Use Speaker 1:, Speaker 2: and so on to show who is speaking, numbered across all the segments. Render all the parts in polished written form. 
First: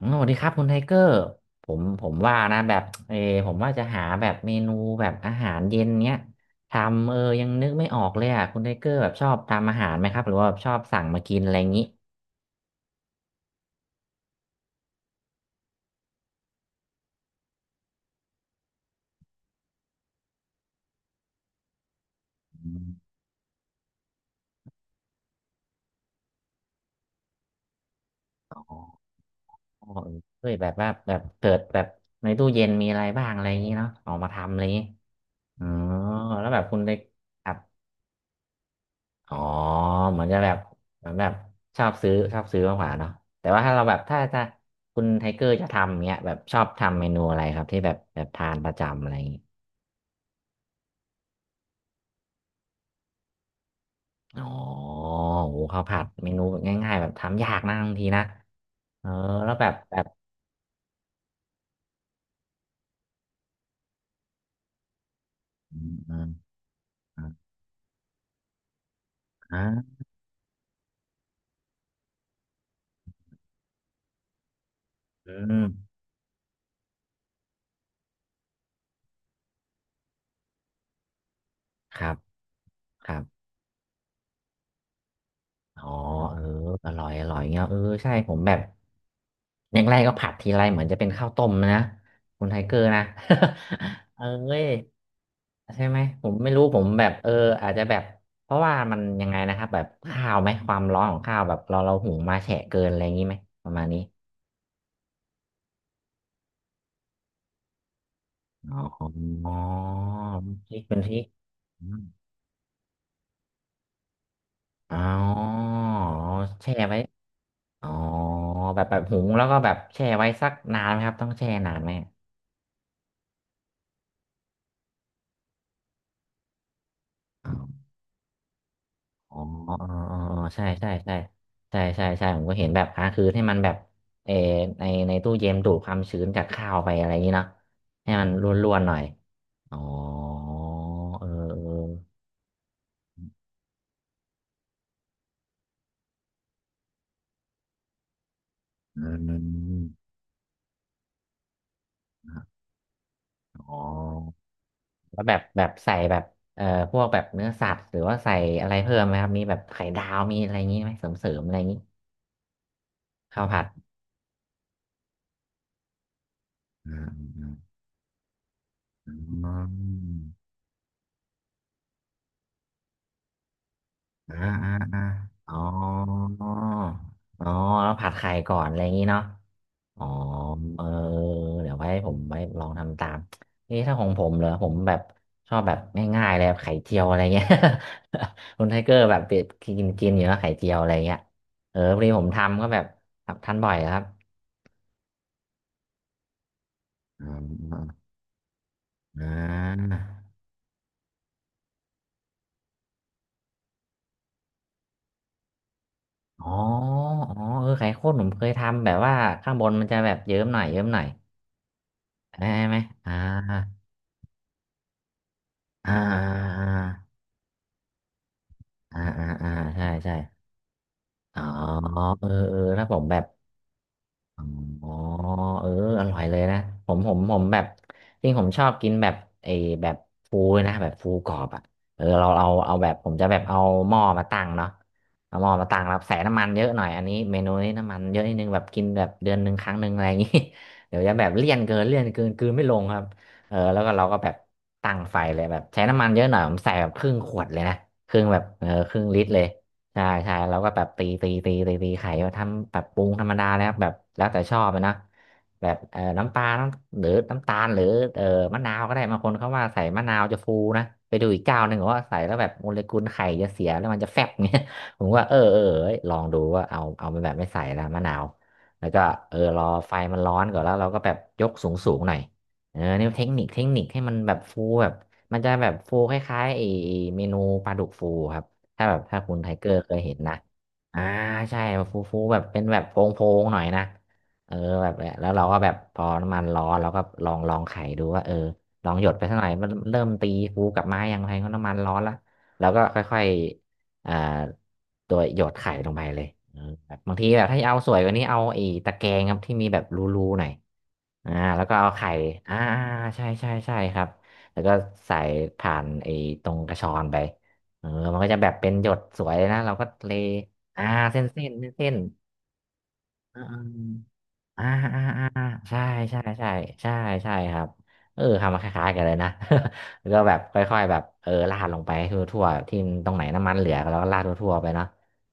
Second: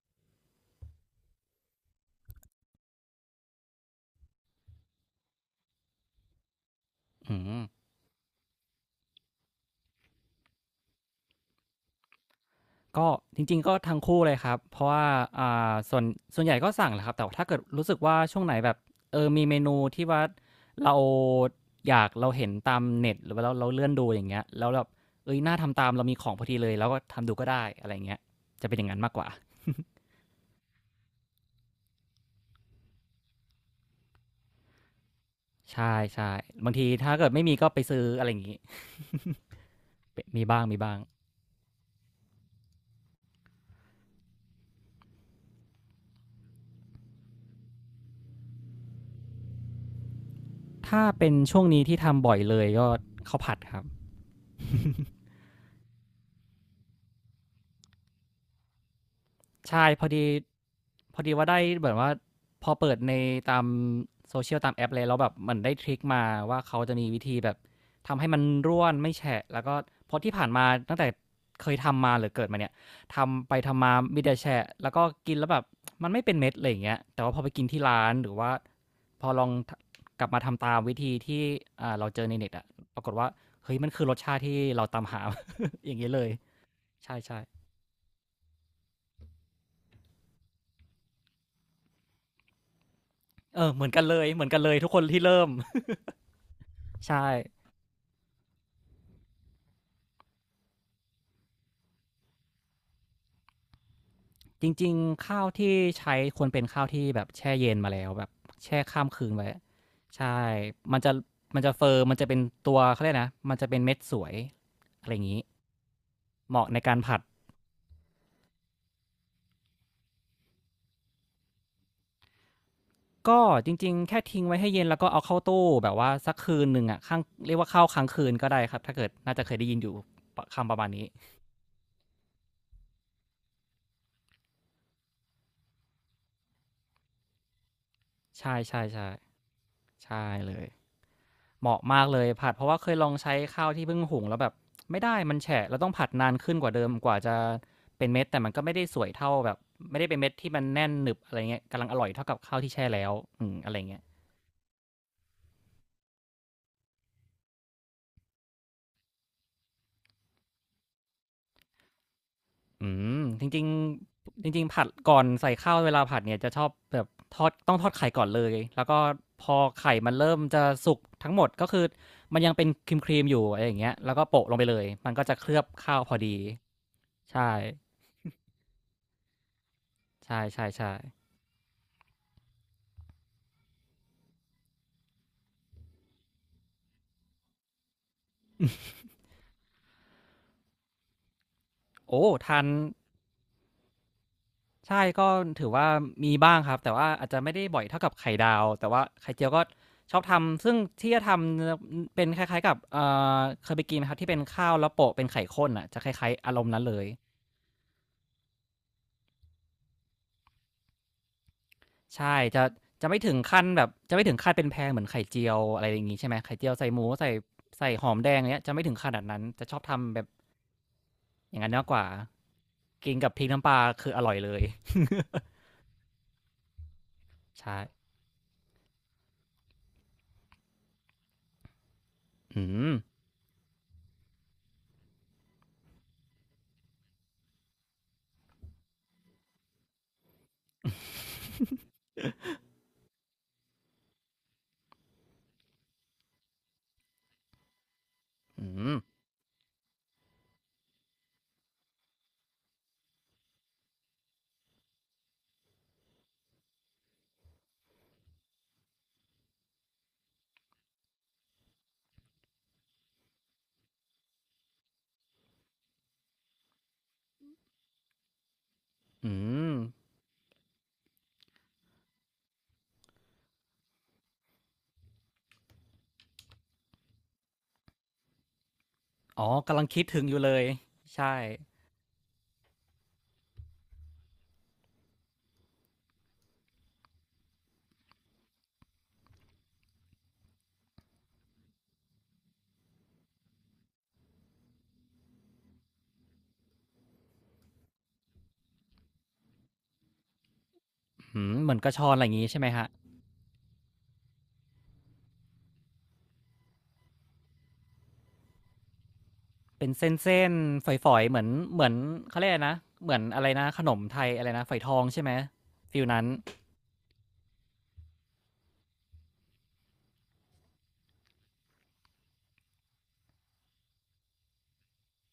Speaker 1: อ๋อสวัสดีครับคุณไทเกอร์ผมว่านะแบบผมว่าจะหาแบบเมนูแบบอาหารเย็นเนี้ยทำ
Speaker 2: อื
Speaker 1: ยัง
Speaker 2: ม
Speaker 1: นึกไม่ออกเลยอ่ะคุณไทเกอร์แบบชอบทำอาหารไหมครับหรือว่าแบบชอบสั่งมากินอะไรอย่างนี้
Speaker 2: ก็จริงๆก็ทั้งคู่เลยครับเพราะว่าส่วนส่วนใหญ่ก็สั่งแหละครับแต่ว่าถ้าเกิดรู้สึกว่าช่วงไหนแบบมีเมนูที่ว่าเราอยากเราเห็นตา
Speaker 1: อื
Speaker 2: ม
Speaker 1: ม
Speaker 2: เน็ตหรือว่าเราเลื่อนดูอย่างเงี้ยแล้วแบบเอ้ยน่าทำตามเรามีของพอดีเลยเราก็ทำดูก็ได้อะไรอย่างเงี้ยจะ
Speaker 1: อ๋
Speaker 2: เป็น
Speaker 1: อ
Speaker 2: อย่างนั้นมากกว่า
Speaker 1: เออเฮ้ยแบบว่าแบบเปิดแบบในตู้เย็นมีอะไรบ้างอะไรอย่างนี้เนาะออกมาทำอะไรอย่างนี้อ๋อ
Speaker 2: ใช่ใช่
Speaker 1: แล้วแบบ
Speaker 2: บาง
Speaker 1: คุณ
Speaker 2: ที
Speaker 1: ไท
Speaker 2: ถ้าเกิดไม่
Speaker 1: ครั
Speaker 2: มี
Speaker 1: บ
Speaker 2: ก็ไปซื้ออะไรอย่างงี้
Speaker 1: อ๋อเห
Speaker 2: ป
Speaker 1: มือนจะ
Speaker 2: มี
Speaker 1: แบบ
Speaker 2: บ้างมีบ้าง
Speaker 1: เหมือนแบบชอบซื้อมากกว่าเนาะแต่ว่าถ้าเราแบบถ้าคุณไทเกอร์จะทำเงี้ยแบบชอบทำเมนูอะไรครับที่แบบทานประจำอะไรอย่างงี้
Speaker 2: ถ้าเป็นช่วงนี้ที่ทำบ่อยเลยก็ข้าวผัดครับ
Speaker 1: อ๋อโหข้าวผัดเมนูแบบง่ายๆแบบทำยากนะบางทีนะเออแล้วแบบ
Speaker 2: ใช่
Speaker 1: แบ
Speaker 2: พ
Speaker 1: บ
Speaker 2: อดีพอดีว่าได้เหมือนว่าพอเปิดในตามโซเชียลตามแอปเลยแล้วแบบมันได้
Speaker 1: อื
Speaker 2: ทริ
Speaker 1: ม
Speaker 2: ก
Speaker 1: อื
Speaker 2: มา
Speaker 1: ม
Speaker 2: ว่าเขาจะมี
Speaker 1: อ
Speaker 2: วิ
Speaker 1: ม
Speaker 2: ธีแบบทำให้มันร่วนไม่แฉะแล้วก็
Speaker 1: อ่า
Speaker 2: เพราะที่ผ่านมาตั้งแต่เคยทำมาหรือเกิดมาเนี่ยทำไปทำมามีแต่แฉะแล้วก็
Speaker 1: อื
Speaker 2: กินแล้วแบบ
Speaker 1: ม
Speaker 2: มันไม่เป็นเม็ดอะไรอย่างเงี้ยแต่ว่าพอไปกินที่ร้านหรือว่าพอลองทะกลับมาทำตามวิธีที่
Speaker 1: ค
Speaker 2: เรา
Speaker 1: รับ
Speaker 2: เจอในเน็ตอะปรา
Speaker 1: ค
Speaker 2: กฏ
Speaker 1: รับ
Speaker 2: ว่าเฮ้ยมันคือรสชาติที่เราตามหา
Speaker 1: อ๋ อ
Speaker 2: อย่างงี้เลย
Speaker 1: เอออร่
Speaker 2: ใ
Speaker 1: อยอร่อ
Speaker 2: ช่
Speaker 1: ย
Speaker 2: ๆ
Speaker 1: เงี้ยเออใช่ผมแบบอย่างแรกก็ผัดทีไรเหมือนจะเป็นข้าวต้มนะคุณไทเกอร์นะ
Speaker 2: เออเหมือนกัน เล
Speaker 1: เอ้
Speaker 2: ยเหมือนกัน
Speaker 1: ย
Speaker 2: เลยทุกคนที่เริ่ม
Speaker 1: ใช่ไหมผมไม่รู้ผมแบบ
Speaker 2: ใช่
Speaker 1: เอออาจจะแบบเพราะว่ามันยังไงนะครับแบบข้าวไหมความร้อนของข้าวแบบเราหุงมาแฉะเกินอะไรอย่างนี้ไหมประมาณนี้
Speaker 2: จริงๆข้าวที่ใช้ควรเป็นข้าวที่แบบแช่เย็นมาแล้วแบบ
Speaker 1: อ๋
Speaker 2: แช่
Speaker 1: อ
Speaker 2: ข้ามคืนไว้
Speaker 1: อ๋อ
Speaker 2: ใช่
Speaker 1: พริกเป็
Speaker 2: มั
Speaker 1: น
Speaker 2: น
Speaker 1: พ
Speaker 2: จะ
Speaker 1: ริก
Speaker 2: มันจะ
Speaker 1: อ
Speaker 2: เฟิร์
Speaker 1: ม
Speaker 2: มมันจะเป็นตัวเขาเรียกนะมันจะเป็นเม็ดสวย
Speaker 1: อ๋
Speaker 2: อะไรอย่างนี้
Speaker 1: อ
Speaker 2: เหมาะ
Speaker 1: แช่
Speaker 2: ในกา
Speaker 1: ไว้
Speaker 2: รผัด
Speaker 1: อ๋อแบบหุงแล้วก็แบบแช่ไว้สักนานไหมครับต้องแช่นานไหม
Speaker 2: ก็จริงๆแค่ทิ้งไว้ให้เย็นแล้วก็เอาเข้าตู้แบบว่าสักคืนหนึ่งอ่ะข้าง
Speaker 1: อ๋อ
Speaker 2: เรียกว่าข้าวค้างคืนก็ได้ครับถ้าเกิด
Speaker 1: อ๋
Speaker 2: น่า
Speaker 1: อ
Speaker 2: จะเคยได้
Speaker 1: อ๋อ
Speaker 2: ยินอยู่
Speaker 1: อ๋ออ๋อ
Speaker 2: ป
Speaker 1: ใช่
Speaker 2: คำประมา
Speaker 1: ใช่
Speaker 2: ณนี้
Speaker 1: ใช่ใช่ใช่ใช่ผมก็เห็นแบบอ่ะคือให้มันแบบเออในตู้เย็นดูดความชื้นจากข้าวไปอะไรอย่างนี้เนาะให้มันร
Speaker 2: ใช่
Speaker 1: ่ว
Speaker 2: ใช่
Speaker 1: นๆหน่อย
Speaker 2: ใช่
Speaker 1: อ๋อ
Speaker 2: ใช่เลย
Speaker 1: เ
Speaker 2: เหมาะ
Speaker 1: ออ
Speaker 2: มากเลยผัดเพราะว่าเคยลองใช้ข้าวที่เพิ่งหุงแล้วแบบไม่ได้มันแฉะเราต้องผัดนานขึ้นกว่าเดิมกว่าจะเป็นเม็ดแต่มันก็ไม่ได้ส
Speaker 1: เอ
Speaker 2: วย
Speaker 1: อ
Speaker 2: เท่า
Speaker 1: อื
Speaker 2: แบบ
Speaker 1: ม
Speaker 2: ไม่ได้เป็นเม็ดที่มันแน่นหนึบอะไรเงี้ยกำลังอร่อยเท่ากับข้าวที่แช่แล้วอืมอะ
Speaker 1: อ๋อ
Speaker 2: ไรเงี้ย
Speaker 1: แล้วแบบแบบใส่แบบเอ่อพวกแบบเนื้อสัตว์หรือว่าใส่อะไรเพิ่มไหมครับมีแบบไข่ดาวมีอะไรอย่างนี้ไหมเสริมๆอะไรอย่างนี้
Speaker 2: อื
Speaker 1: ข้า
Speaker 2: จ
Speaker 1: วผั
Speaker 2: ริ
Speaker 1: ด
Speaker 2: งๆจริงๆผัดก่อนใส่ข้าวเวลาผัดเนี่ยจะชอบ
Speaker 1: อื
Speaker 2: แบ
Speaker 1: ม
Speaker 2: บท
Speaker 1: อื
Speaker 2: อ
Speaker 1: ม
Speaker 2: ดต้องทอดไข่ก่อนเลยแล้วก็
Speaker 1: อื
Speaker 2: พอไข่มันเริ่ม
Speaker 1: ม
Speaker 2: จะสุกทั้งหมดก็คือมันยังเป็นครีมครีมอยู่อะไรอย่างเงี้ยแล้วก็
Speaker 1: อ่า
Speaker 2: โปะลงไป
Speaker 1: อ่า
Speaker 2: เลย
Speaker 1: อ่า
Speaker 2: มันก็จะเค
Speaker 1: อ๋
Speaker 2: ลื
Speaker 1: อ
Speaker 2: อบข้าวพอดี
Speaker 1: อ๋อ
Speaker 2: ใช่
Speaker 1: แล้วผัดไข่ก่อนอะไรอย่างนี้เนาะอ๋อ
Speaker 2: ใช่ใช่
Speaker 1: เออ
Speaker 2: ใช่
Speaker 1: เดี๋ยวไว้ผมไว้ลองทำตามเอ๊ะถ้าของผมเหรอผมแบบชอบแบบง่ายๆเลยแบบไข่เจียวอะไรเงี้ย คุณไทเกอร์แบบเป็ดกินกินอยู่แล้วไข่เจียวอะไรเงี้ยเออพอดีผ
Speaker 2: โอ้
Speaker 1: มทำ
Speaker 2: ทั
Speaker 1: ก็
Speaker 2: น
Speaker 1: แบบทำทานบ่อยครับ
Speaker 2: ใช่ก็ถือว่ามีบ้างครับแต่ว่า
Speaker 1: อ่
Speaker 2: อาจจะไม่ได้บ่อย
Speaker 1: า
Speaker 2: เท่ากับไข่ดาวแต่ว่า
Speaker 1: อ่
Speaker 2: ไข่เจียวก็
Speaker 1: า
Speaker 2: ชอบทำซึ่งที่จะทำจะเป็นคล้ายๆกับเคยไปกินไหมครับที่เป็นข้าวแล้วโปะเป็นไข่ข้นอะจะคล้าย
Speaker 1: อ๋
Speaker 2: ๆ
Speaker 1: อ
Speaker 2: อารมณ์นั้นเลย
Speaker 1: อ๋อเออไข่ข้นผมเคยทำแบบว่าข้างบนมันจะแบบเยิ้มหน่อย
Speaker 2: ใช่
Speaker 1: ได้
Speaker 2: จะ
Speaker 1: ไหม
Speaker 2: จะ
Speaker 1: อ่า
Speaker 2: ไม่ถึงขั้นแบบจะไม่ถึงขั้นเป็นแพงเหมือนไข่เจียวอะไร
Speaker 1: อ่า
Speaker 2: อย่างงี้ใช่ไหมไข่
Speaker 1: อ่
Speaker 2: เจียวใส่หมู
Speaker 1: า
Speaker 2: ใส่หอมแดงอย่างเงี้ยจะไม่ถึง
Speaker 1: อ่า
Speaker 2: ขนา
Speaker 1: อ่า
Speaker 2: ดนั้น
Speaker 1: อ่า
Speaker 2: จะชอบ
Speaker 1: ใช่ใช่
Speaker 2: ทำแบบ
Speaker 1: อ๋อ
Speaker 2: อย่างนั้นมากกว่า
Speaker 1: เออเออถ้าผม
Speaker 2: กิ
Speaker 1: แบ
Speaker 2: น
Speaker 1: บ
Speaker 2: กับพริกน้ำปลาคืออร่อยเลย
Speaker 1: อ๋อเอออร่อยเลยนะผมแบบ
Speaker 2: ใช่
Speaker 1: จริงผมชอบกินแบบไอ้แบบฟูนะแบบฟูกรอบอ่ะเออเราเอา
Speaker 2: อื
Speaker 1: เอาแบ
Speaker 2: ม
Speaker 1: บผมจะแบบเอาหม้อมาตั้งเนาะเอาหม้อมาตั้งแล้วใส่น้ำมันเยอะหน่อยอันนี้เมนูนี้น้ำมันเยอะนิดนึงแบบกินแบบเดือนหนึ่งครั้งหนึ่งอะไรอย่างงี้ เดี๋ยวจะแบบเลี่ยนเกินกลืนไม่ลงครับเออแล้วก็เราก็แบบตั้งไฟเลยแบบใช้น้ำมันเยอะหน่อยผมใส่แบบครึ่งขวดเลยนะครึ่งแบบเอ
Speaker 2: อื
Speaker 1: อค
Speaker 2: ม
Speaker 1: รึ่งลิตรเลย ใช่ใช่เราก็แบบตีไข่มาทำแบบปรุงธรรมดาแล้วแบบแล้วแต่ชอบอะนะแบบน้ำปลาน้ำหรือน้ำตาลหรือเอ่อมะนาวก็ได้บางคนเขาว่าใส่มะนาวจะฟูนะไปดูอีกเจ้าหนึ่งบอกว่าใส่แล้วแบบโมเลกุลไข่จะเสียแล้วมันจะแฟบเงี้ย ผมว่าเออเอ้ยลองดูว่าเอาไปแบบไม่ใส่ละมะนาวแล้วก็เอ
Speaker 2: อื
Speaker 1: อรอ
Speaker 2: ม
Speaker 1: ไฟมันร้อนก่อนแล้วเราก็แบบยกสูงหน่อยเออนี่เทคนิคให้มันแบบฟูแบบมันจะแบบฟูคล้ายๆไอ้เมนูปลาดุกฟูครับ ถ้าแบบถ้าคุณ
Speaker 2: อ๋
Speaker 1: ไท
Speaker 2: อ
Speaker 1: เกอ
Speaker 2: กำ
Speaker 1: ร์
Speaker 2: ลัง
Speaker 1: เคย
Speaker 2: คิด
Speaker 1: เห็น
Speaker 2: ถึงอ
Speaker 1: นะ
Speaker 2: ยู่เลย
Speaker 1: อ่า
Speaker 2: ใช่
Speaker 1: ใช่ฟูแบบเป็นแบบโพงหน่อยนะเออแบบแล้วเราก็แบบพอน้ำมันร้อนเราก็ลองไขดูว่าเออลองหยดไปสักหน่อยมันเริ่มตีฟูกลับมายังไงก็น้ำมันร้อนละแล้วก็ค่อยๆอ่าตัวหยดไข่ลงไปเลยเออแบบบางทีแบบถ้าจะเอาสวยกว่านี้เอาไอ้ตะแกรงครับที่มีแบบรูๆหน่อยอ่า
Speaker 2: อืม
Speaker 1: แล้ว
Speaker 2: เห
Speaker 1: ก็
Speaker 2: มือนก
Speaker 1: เอา
Speaker 2: ระชอ
Speaker 1: ไข่
Speaker 2: นอะไรอย่างงี้
Speaker 1: อ่า
Speaker 2: ใช่ไหมครับ
Speaker 1: ใช่ใช่ใช่ครับแล้วก็ใส่ผ่านไอ้ตรงกระชอนไป เออมันก็จะแบบเป็นหยดสวยเลยนะเราก็
Speaker 2: เป็นเ
Speaker 1: เล
Speaker 2: ส้น
Speaker 1: อ่า
Speaker 2: ๆฝอ
Speaker 1: เส้
Speaker 2: ย
Speaker 1: น
Speaker 2: ๆเหมื
Speaker 1: เส้
Speaker 2: อน
Speaker 1: นเส้น
Speaker 2: เหมื
Speaker 1: เส้
Speaker 2: อน
Speaker 1: น
Speaker 2: เขาเรียกอะไรนะเหมือน
Speaker 1: อ่
Speaker 2: อะไรนะขนม
Speaker 1: า
Speaker 2: ไทยอะไร
Speaker 1: อ่า
Speaker 2: นะฝอยทอ
Speaker 1: อ่า
Speaker 2: งใช่
Speaker 1: อ่า
Speaker 2: ไหม
Speaker 1: อ่าใช่
Speaker 2: ฟีล
Speaker 1: ใช่
Speaker 2: นั้น
Speaker 1: ใช่ใช่ใช่ครับเออทำมาคล้ายๆกันเลยนะ แล้วก็แบบค่อยๆแบบเออราดลงไปทั่วๆที่ตรงไหนน้ำมันเหลือเราก็ราดทั่วๆไปเนาะ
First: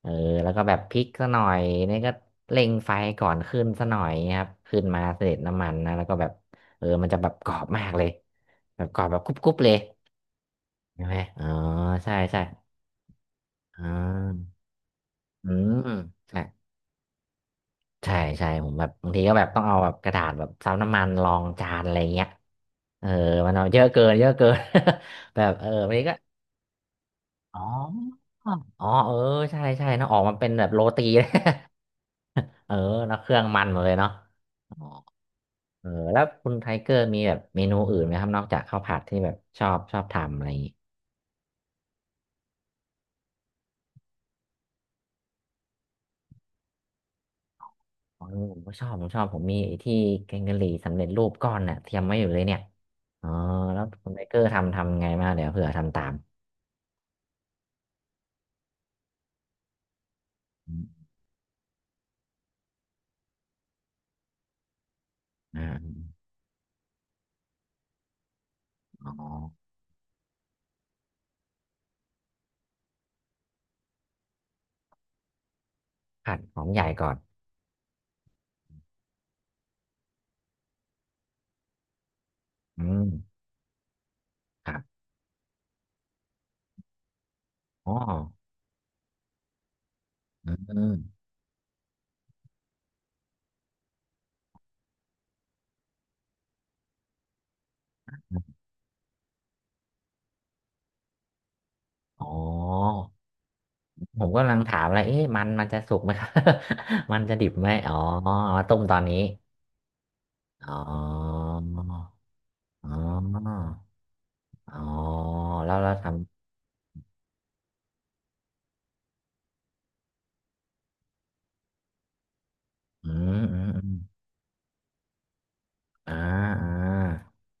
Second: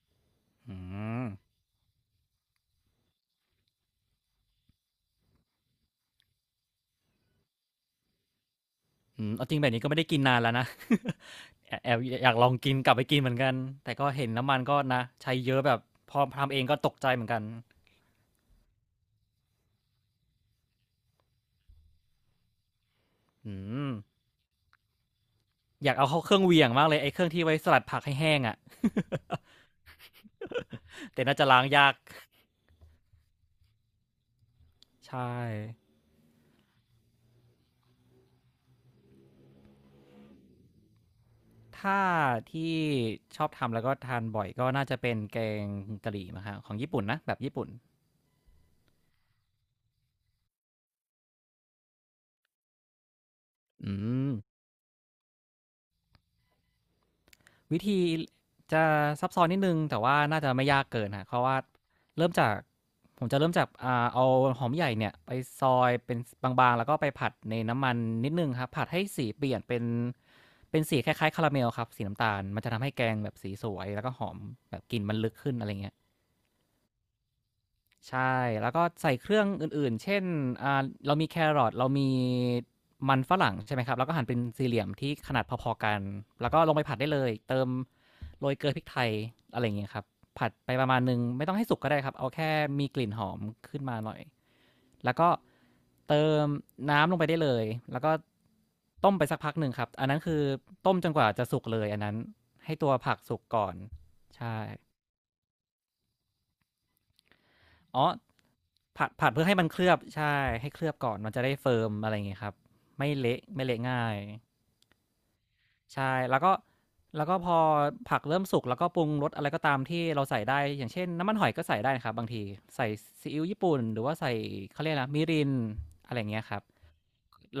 Speaker 1: เออแล้วก็แบ
Speaker 2: อื
Speaker 1: บพริกซะ
Speaker 2: ม
Speaker 1: หน่อยนี่ก็เร่งไฟก่อนขึ้นซะหน่อยครับขึ้นมาเสร็จน้ำมันนะแล้วก็แบบเออมันจะแบบกรอบมากเลยแบบกรอบแบบ
Speaker 2: อื
Speaker 1: ก
Speaker 2: มเอา
Speaker 1: รุ
Speaker 2: จ
Speaker 1: บ
Speaker 2: ริง
Speaker 1: ๆ
Speaker 2: แบ
Speaker 1: เล
Speaker 2: บ
Speaker 1: ย
Speaker 2: นี้ก็ไม่ได้กินนานแล้วนะ
Speaker 1: ใช่ไหมอ๋อ
Speaker 2: แอบแอบ
Speaker 1: ใช่
Speaker 2: อยาก
Speaker 1: ใช่
Speaker 2: ลองกินกลับไปกินเหมือนกัน
Speaker 1: อ๋
Speaker 2: แต่ก็เห็นน้ำ
Speaker 1: อ
Speaker 2: มันก็นะใช้
Speaker 1: อื
Speaker 2: เยอะแบ
Speaker 1: ม
Speaker 2: บพอ
Speaker 1: ใช่
Speaker 2: ทำเองก็ตกใจเหมือนกัน
Speaker 1: ใช่ใช่ผมแบบบางทีก็แบบต้องเอาแบบกระดาษแบบซับน้ำมันรองจานอะไรเงี้ยเออมั
Speaker 2: อื
Speaker 1: นเอาเยอะ
Speaker 2: ม
Speaker 1: เกินเยอะเกิน แบบเออ
Speaker 2: อ
Speaker 1: บา
Speaker 2: ยา
Speaker 1: ง
Speaker 2: ก
Speaker 1: ที
Speaker 2: เอา
Speaker 1: ก็
Speaker 2: เข้าเครื่องเหวี่ยงมากเลยไอ้เครื่องที่ไว้
Speaker 1: อ๋
Speaker 2: สลัดผักให้
Speaker 1: อ
Speaker 2: แห้ง
Speaker 1: อ
Speaker 2: อะ
Speaker 1: ๋อเออใช่ใช่เนอะออกมาเป็นแบบโรตี
Speaker 2: แต่น่าจะล้างยาก
Speaker 1: เออเนอะเครื่องมันหมดเลยเนาะอ๋อ
Speaker 2: ใช่
Speaker 1: เออแล้วคุณไทเกอร์มีแบบเมนูอื่นไหมครับนอกจากข้าวผัดที่แบบชอบทำอะไร
Speaker 2: ถ้าที่ชอบทำแล้วก็ทานบ่อยก็น่าจะเป็นแกงกะหรี่มั้งครับของญี่ปุ่นนะแบบญี่ปุ่น
Speaker 1: อ๋อผมก็ชอบผมชอบผมมีไอ้ที่แกงกะหรี่สำเร็จรูปก้อนน่ะเตรียมไว้อยู่เลยเนี่ยอ๋อแล้ว
Speaker 2: อื
Speaker 1: คุณไบ
Speaker 2: ม
Speaker 1: เกอร์ทำทำไงมางเดี๋ยวเผื่อทำตาม
Speaker 2: วิธีจะซับซ้อนนิดนึงแต่ว่าน่าจะไม่
Speaker 1: อ
Speaker 2: ยาก
Speaker 1: ม
Speaker 2: เกินฮะเพราะว่าเริ่มจากผมจะเริ่มจากเอาหอมใหญ่เนี่ยไปซ
Speaker 1: อ่า
Speaker 2: อยเป็นบางๆแล้วก็ไปผัดในน้ำมันนิดนึงครับผัดให้
Speaker 1: อ๋อ
Speaker 2: สีเปลี่ยนเป็นเป็นสีคล้ายๆคาราเมลครับสีน้ำตาลมันจะทำให้แกงแบบสีสวยแล้วก็หอมแบบกลิ่นมันลึกขึ้นอะไรเงี้ย
Speaker 1: ผัดหอมใหญ่ก่อน
Speaker 2: ใช่แล้วก็ใส่เครื่องอื่นๆเช่นเรามีแครอทเรามี
Speaker 1: อืม
Speaker 2: มันฝรั่งใช่ไหมครับแล้วก็หั่นเป็นสี่
Speaker 1: ค
Speaker 2: เห
Speaker 1: รั
Speaker 2: ลี่ยม
Speaker 1: บ
Speaker 2: ที่ขนาดพอๆกันแล้วก็ลงไปผัดได้เลยเติม
Speaker 1: อ๋อ
Speaker 2: โรยเกลือพริกไทยอะไรอย่างเงี้ยครับผั
Speaker 1: อื
Speaker 2: ดไปประมาณหนึ่
Speaker 1: ม
Speaker 2: งไม่ต้องให้สุกก็ได้ครับเอาแค่มีกลิ่นหอมขึ้นมาหน่อยแล้วก็เติมน้ำลงไปได้เลยแล้วก็ต้มไปสักพักหนึ่งครับอันนั้นคือต้มจนกว่าจะสุกเลยอันนั้น
Speaker 1: อ๋อ
Speaker 2: ให้ตัวผักสุกก่อน
Speaker 1: ผมก็กำลั
Speaker 2: ใช่
Speaker 1: งถามอะไรเอ๊ะมันจะสุกไหมครับ มันจะดิบไหมอ๋อ
Speaker 2: อ๋อ
Speaker 1: เอามาต้มตอน
Speaker 2: ผัด
Speaker 1: นี้
Speaker 2: ผัดเพื่อให้มันเคลือบใช่ให้
Speaker 1: อ๋
Speaker 2: เค
Speaker 1: อ
Speaker 2: ลือบก่อนมันจะได้เฟิร์มอะไรอย่างเงี้ยครับ
Speaker 1: อ๋
Speaker 2: ไม่เละ
Speaker 1: อ
Speaker 2: ไม่เละง่าย
Speaker 1: อ๋อแล้วเราท
Speaker 2: ใช่แล้วก็แล้วก็พอผักเริ่มสุกแล้วก็ปรุงรสอะไรก็ตามที่เราใส่ได้อย่างเช่นน้ำมันหอยก็ใส่ได้นะครับบางทีใส่
Speaker 1: ำอื
Speaker 2: ซี
Speaker 1: ม
Speaker 2: อิ๊ว
Speaker 1: อื
Speaker 2: ญี่
Speaker 1: ม
Speaker 2: ปุ่
Speaker 1: อื
Speaker 2: น
Speaker 1: ม
Speaker 2: หรือว่าใส่เขาเรียกนะมิริน
Speaker 1: อ่า
Speaker 2: อะไรอย่างเงี้ยครับ
Speaker 1: อ่า
Speaker 2: แ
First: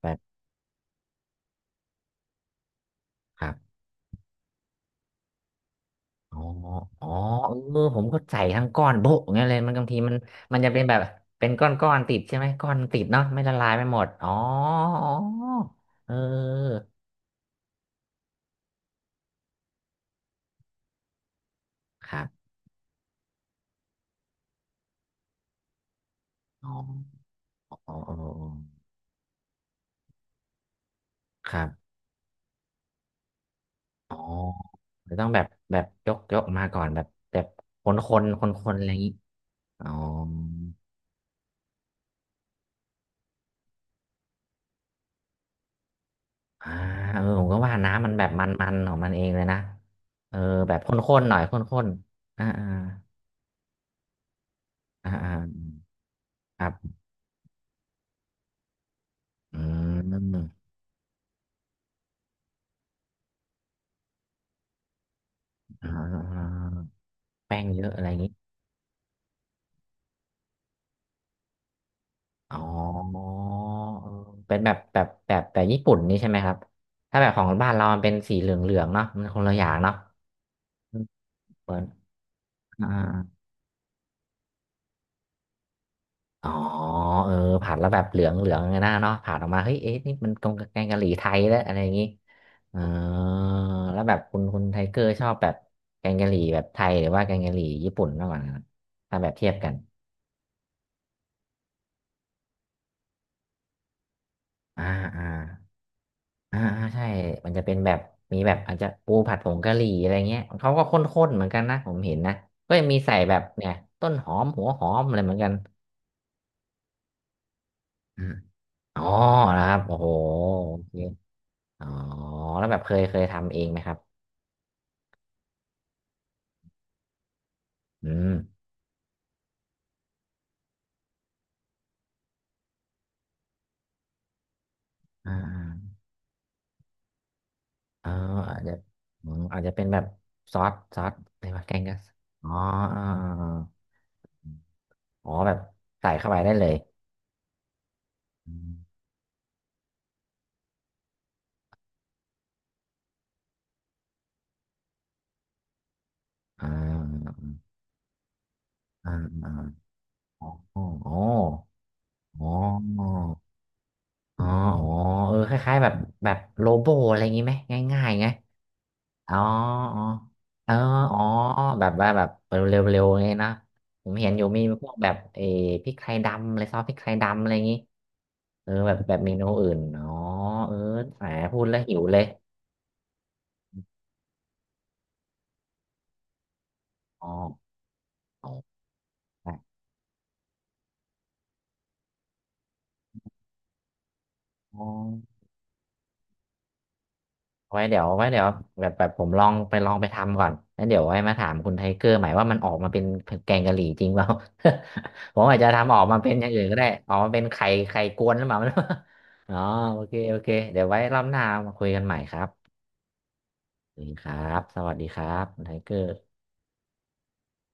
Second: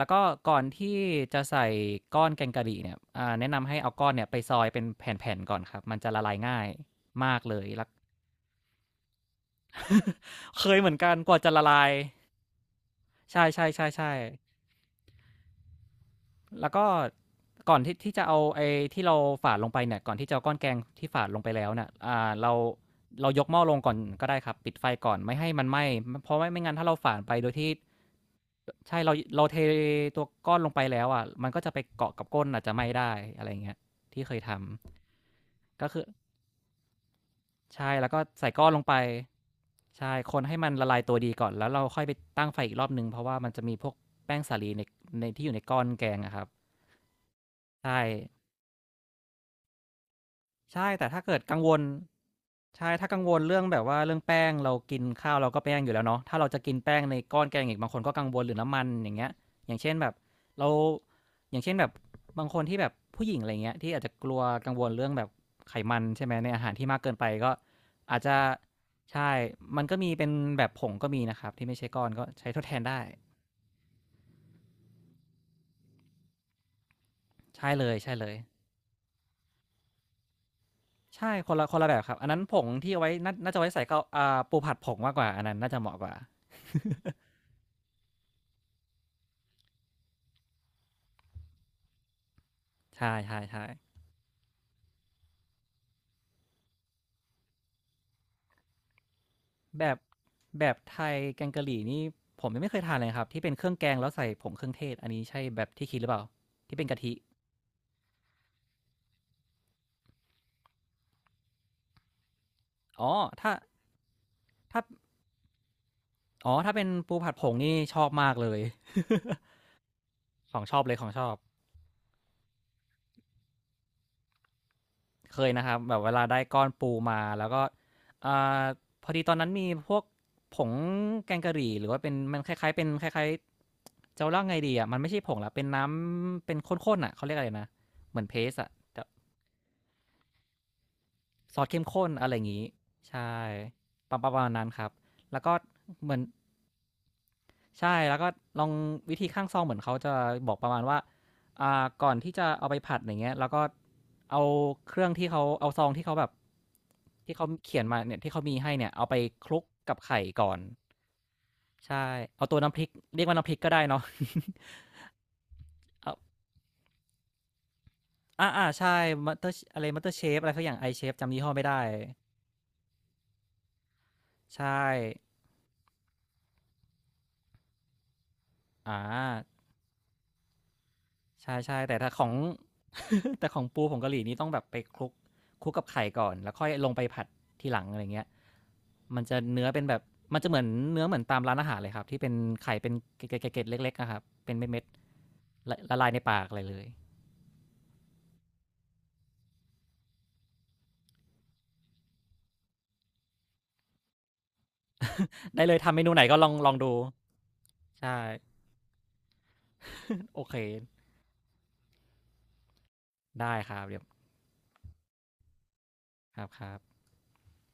Speaker 1: แบ
Speaker 2: ล้ว
Speaker 1: บ
Speaker 2: ก็ก่อนที่จะใส่ก้อนแกงกะหรี่เนี่ย
Speaker 1: ครั
Speaker 2: แนะนำ
Speaker 1: บ
Speaker 2: ให้เอาก้อนเนี่ยไปซอยเป็นแผ่นๆก่อนครับมันจะละลา
Speaker 1: อ๋
Speaker 2: ย
Speaker 1: อ
Speaker 2: ง่าย
Speaker 1: อ๋อ
Speaker 2: มาก
Speaker 1: เ
Speaker 2: เลย
Speaker 1: ออ
Speaker 2: แล้ว
Speaker 1: ผมก็ใส่ทั้งก้อนโบะอย่างเงี้ยเลยมันบางทีมันมั น
Speaker 2: เค
Speaker 1: จะ
Speaker 2: ย
Speaker 1: เป็น
Speaker 2: เห
Speaker 1: แบ
Speaker 2: มือน
Speaker 1: บ
Speaker 2: กันกว่า
Speaker 1: เป็น
Speaker 2: จะละ
Speaker 1: ก้อน
Speaker 2: ลา
Speaker 1: ก้อ
Speaker 2: ย
Speaker 1: นติดใช่ไหมก้อนติดเนาะไม่
Speaker 2: ใช่
Speaker 1: ละ
Speaker 2: ๆช่
Speaker 1: ลายไม่
Speaker 2: ใช่
Speaker 1: หมด
Speaker 2: ใช่
Speaker 1: อ๋ออ๋อเออ
Speaker 2: แล้วก็ ก่อนที่จะเอาไอ้ที่เราฝานลงไปเนี่ยก่อนที่จะเอาก้อนแกงที่ฝานลงไปแล้วเนี่ย
Speaker 1: ครับ
Speaker 2: เราเรายกหม้อลงก่อนก็ได้ครับ ปิดไฟก่อนไม่ให้มันไหม้เพราะไม่
Speaker 1: อ๋อ
Speaker 2: งั้นถ้าเราฝานไปโดยที่
Speaker 1: อ๋ออ๋ออ๋อ
Speaker 2: ใช่เราเทตัวก้อนลงไปแล้วอะมัน
Speaker 1: ค
Speaker 2: ก็
Speaker 1: รั
Speaker 2: จะไป
Speaker 1: บ
Speaker 2: เกาะกับก้นอาจจะไหม้ได้อะไรเงี้ย
Speaker 1: อ๋อ
Speaker 2: ที่เคยท
Speaker 1: จะต้องแบบแบ
Speaker 2: ำ
Speaker 1: บ
Speaker 2: ก็คือ
Speaker 1: ยกมาก่อนแบบแบบ
Speaker 2: ใช่
Speaker 1: คน
Speaker 2: แล้
Speaker 1: ค
Speaker 2: วก็
Speaker 1: นค
Speaker 2: ใส่
Speaker 1: น
Speaker 2: ก้
Speaker 1: ค
Speaker 2: อน
Speaker 1: น
Speaker 2: ล
Speaker 1: อะ
Speaker 2: ง
Speaker 1: ไร
Speaker 2: ไป
Speaker 1: อย่างงี้อ๋อ
Speaker 2: ใช่คนให้มันละลายตัวดีก่อน แล้วเราค่อยไปตั้งไฟอีกรอบนึงเพราะว่ามันจะมีพวกแป้งสาลีในในที่อยู่ในก้อนแกงอะครับ
Speaker 1: อ่าผมก็ว่า
Speaker 2: ใช่
Speaker 1: น้ำมันแบบมันของมันเองเลยนะเออแบบ
Speaker 2: ใช่
Speaker 1: ข
Speaker 2: แต่
Speaker 1: ้
Speaker 2: ถ้า
Speaker 1: นๆหน่
Speaker 2: เกิ
Speaker 1: อย
Speaker 2: ด
Speaker 1: ข
Speaker 2: กังว
Speaker 1: ้
Speaker 2: ล
Speaker 1: นๆอ่าอ่า
Speaker 2: ใช่ถ้ากังวลเรื่องแบบว่าเรื่องแป้งเรากิน
Speaker 1: อ่าอ่า
Speaker 2: ข้าวเราก็แป้งอยู่แล้วเนาะถ้าเราจะ
Speaker 1: ครั
Speaker 2: กินแป้
Speaker 1: บ
Speaker 2: งในก้อนแกงอีกบางคนก็กังวลหรือน้ำมันอย่างเงี้ย
Speaker 1: อื
Speaker 2: อย่างเช่นแบบ
Speaker 1: ม
Speaker 2: เราอย่างเช่นแบบบางคนที่แบบผู้หญิงอะไรเงี้ยที่อาจจะกลัวกังวลเรื่องแบบไข
Speaker 1: อ่
Speaker 2: มันใช่ไหมใน
Speaker 1: า
Speaker 2: อาหารที่มากเกินไปก็
Speaker 1: แป้งเยอะอะไรอย่า
Speaker 2: อา
Speaker 1: ง
Speaker 2: จ
Speaker 1: นี้
Speaker 2: จะใช่ มันก็มีเป็นแบบผงก็มีนะครับที่ไม่ใช่ก้อนก็ใช้
Speaker 1: อ๋
Speaker 2: ท
Speaker 1: อ
Speaker 2: ดแทนได้
Speaker 1: เออเป็นแบบแบบญี่ปุ่นนี่ใช่ไหมครับถ้าแบบของ
Speaker 2: ใช่
Speaker 1: บ้านเรา
Speaker 2: เลย
Speaker 1: มันเป็น
Speaker 2: ๆเล
Speaker 1: สี
Speaker 2: ย
Speaker 1: เหลืองเหลืองเนาะมันคนละอย่างเนาะอืม
Speaker 2: ใช่คนละ
Speaker 1: เห
Speaker 2: ค
Speaker 1: มือ
Speaker 2: น
Speaker 1: น
Speaker 2: ละแบบครับอันนั้นผง
Speaker 1: อ่า
Speaker 2: ที่เอาไว้น่าจะไว้ใส่ข้าวอ่าปูผัดผงมากกว่าอันนั้นน่าจะเหมาะกว่า
Speaker 1: อ๋อเออผัดแล้วแบบเหลืองเหลืองไงนะเนาะผัดออกมาเฮ้ยเอ๊ะนี่มันตรงกับแกงกะหรี่ไทยแล้วอะไรอย่างนี้เออ
Speaker 2: ใช่ใช่ใช่
Speaker 1: แล้วแบบคุณไทเกอร์ชอบแบบแกงกะหรี่แบบไทยหรือว่าแกงกะหรี่ญี่ปุ่นมากกว่ากันถ้าแบบเทียบกัน
Speaker 2: แบบแบบไทยแกงกะหรี่นี่ผมยังไม่เคยทานเลยครับที่เป็นเครื่องแกงแล้วใส่ผงเครื่อง
Speaker 1: อ่า
Speaker 2: เทศอันนี้
Speaker 1: อ่า
Speaker 2: ใช่แบบที่คิดหรือเปล่า
Speaker 1: อ่า
Speaker 2: ที่
Speaker 1: อ่า
Speaker 2: เป็นกะ
Speaker 1: ใช่
Speaker 2: ทิ
Speaker 1: มันจะเป็นแบบมีแบบอาจจะปูผัดผงกะหรี่อะไรเงี้ยเขาก็ข้นๆเหมือนกันนะผมเห็นนะก็ยังมี
Speaker 2: อ๋อ
Speaker 1: ใส่แบบ
Speaker 2: ถ้า
Speaker 1: เนี่ยต้นหอมหัวห
Speaker 2: ถ้า
Speaker 1: อมอะไรเหมือนกัน
Speaker 2: อ๋อถ้าเป็นปูผัดผงนี่ชอบ
Speaker 1: อ
Speaker 2: มา
Speaker 1: ม
Speaker 2: กเลย
Speaker 1: อ๋อนะครับโอ้โห
Speaker 2: ของช
Speaker 1: โอ
Speaker 2: อบเล
Speaker 1: เค
Speaker 2: ยของชอบ
Speaker 1: อ๋อแล้วแบบเคยทำเองไหมครับ
Speaker 2: เคยนะครับแบบเวลาได้ก้อนปูมาแล้วก็
Speaker 1: อืม
Speaker 2: อ่าพอดีตอนนั้นมีพวกผงแกงกะหรี่หรือว่าเป็นมันคล้ายๆเป็นคล้ายๆจะเล่าไงดีอ่ะมันไม่ใช่ผ
Speaker 1: อ่
Speaker 2: งละเป็นน้
Speaker 1: า
Speaker 2: ำเป็นข้นๆอ่ะเขาเรียกอะไรนะ
Speaker 1: อ่า
Speaker 2: เหมือนเพ
Speaker 1: อ๋อ
Speaker 2: ส
Speaker 1: อาจ
Speaker 2: อะ
Speaker 1: จะ
Speaker 2: แต่
Speaker 1: อืมอาจจะเป็นแบบซอสอะไร
Speaker 2: ซ
Speaker 1: วะ
Speaker 2: อส
Speaker 1: แก
Speaker 2: เข้
Speaker 1: ง
Speaker 2: ม
Speaker 1: กัส
Speaker 2: ข้นอะไรอ
Speaker 1: อ๋
Speaker 2: ย่า
Speaker 1: อ
Speaker 2: งนี้
Speaker 1: อ่าอา
Speaker 2: ใช่
Speaker 1: อา
Speaker 2: ประมาณนั้นครับ
Speaker 1: อ๋อ
Speaker 2: แล้ว
Speaker 1: แบ
Speaker 2: ก็
Speaker 1: บใส่
Speaker 2: เหมือน
Speaker 1: เข้าไปได้เลย
Speaker 2: ใช่แล้วก็
Speaker 1: อื
Speaker 2: ลอ
Speaker 1: ม
Speaker 2: งวิธีข้างซองเหมือนเขาจะบอกประมาณว่าก่อนที่จะเอาไปผัดอย่างเงี้ยแล้วก็เอาเครื่องที่เขาเอาซองที่เขาแบบ
Speaker 1: อ่า
Speaker 2: ที่เขาเขียนมาเนี่ยที่เขามีให้เนี่ยเอา
Speaker 1: อ่า
Speaker 2: ไปค
Speaker 1: อ่า
Speaker 2: ลุกกับไข่
Speaker 1: อ๋อ
Speaker 2: ก่อน
Speaker 1: อ๋อ
Speaker 2: ใช่
Speaker 1: อ๋
Speaker 2: เอา
Speaker 1: อ
Speaker 2: ตัวน้ำพริกเรียกว่าน้ำพริกก็ได้เนาะ
Speaker 1: อ๋ออ๋อเออคล้ายๆแบบ
Speaker 2: เอา
Speaker 1: แบบโลโบอะไรอย่างงี้ไหมง่ายๆไง
Speaker 2: อ่าอ่าใช่
Speaker 1: อ๋
Speaker 2: มั
Speaker 1: อ
Speaker 2: ตเตอร์อะไร
Speaker 1: อ๋
Speaker 2: มั
Speaker 1: อ
Speaker 2: ตเตอร์เชฟอะไรสัก
Speaker 1: เอ
Speaker 2: อ
Speaker 1: อ
Speaker 2: ย่างไอเชฟ
Speaker 1: อ๋อ
Speaker 2: จำยี่ห้อไม่ได้
Speaker 1: แบบว่าแบบเร็วๆไงนะผมเห็นอยู่มี
Speaker 2: ใช่
Speaker 1: พวกแบบเออพริกไทยดำอะไรซอสพริกไทยดำอะไรอย่างงี้เออแบบ
Speaker 2: อ่า
Speaker 1: แบบเมนูอื่นอ๋อเออแหม
Speaker 2: ใช่
Speaker 1: พูดแล้
Speaker 2: ใช่
Speaker 1: วหิ
Speaker 2: แต่
Speaker 1: ว
Speaker 2: ถ้า
Speaker 1: เล
Speaker 2: ข
Speaker 1: ย
Speaker 2: อง แต่ของปูผงกะหรี่นี่ต้องแบบไปคลุกกับไข่ก่อนแล้วค่อยลงไปผั
Speaker 1: อ๋อ
Speaker 2: ดทีหลังอะไรเงี้ยมันจะเนื้อเป็นแบบมันจะเหมือนเนื้อเหมือนตามร้านอาหารเลยครับที่เป็นไข่เป็นเกล็ดๆเล็กๆอะครับเป็น
Speaker 1: อ๋
Speaker 2: เม็ด
Speaker 1: อ
Speaker 2: ๆละละลายในปากอะไรเลย
Speaker 1: ไว้เดี๋ยวแบบแบบผมลองไปทำก่อนแล้วเดี๋ยวไว้มาถามคุณไทเกอร์ใหม่ว่ามันออกมาเป็นแกงกะหรี่จริงเปล่า ผมอาจ
Speaker 2: ได้
Speaker 1: จะ
Speaker 2: เลย
Speaker 1: ทำ
Speaker 2: ทำ
Speaker 1: ออ
Speaker 2: เม
Speaker 1: ก
Speaker 2: นู
Speaker 1: มา
Speaker 2: ไหน
Speaker 1: เป็น
Speaker 2: ก็
Speaker 1: อ
Speaker 2: ล
Speaker 1: ย่า
Speaker 2: อ
Speaker 1: ง
Speaker 2: ง
Speaker 1: อื่น
Speaker 2: ลอ
Speaker 1: ก็
Speaker 2: ง
Speaker 1: ได้
Speaker 2: ดู
Speaker 1: ออกมาเป็นไข่
Speaker 2: ใช่
Speaker 1: กวนหรือเปล่า อ๋อโอเค โอ
Speaker 2: โอ
Speaker 1: เค
Speaker 2: เค
Speaker 1: เดี๋ยวไว้รอบหน้ามาคุยกันใหม่ครับ
Speaker 2: ได้ครับ
Speaker 1: ส
Speaker 2: เดี๋ย
Speaker 1: วัส
Speaker 2: ว
Speaker 1: ดีครับสวัสดีครับคุณไทเกอร์
Speaker 2: ครับครับ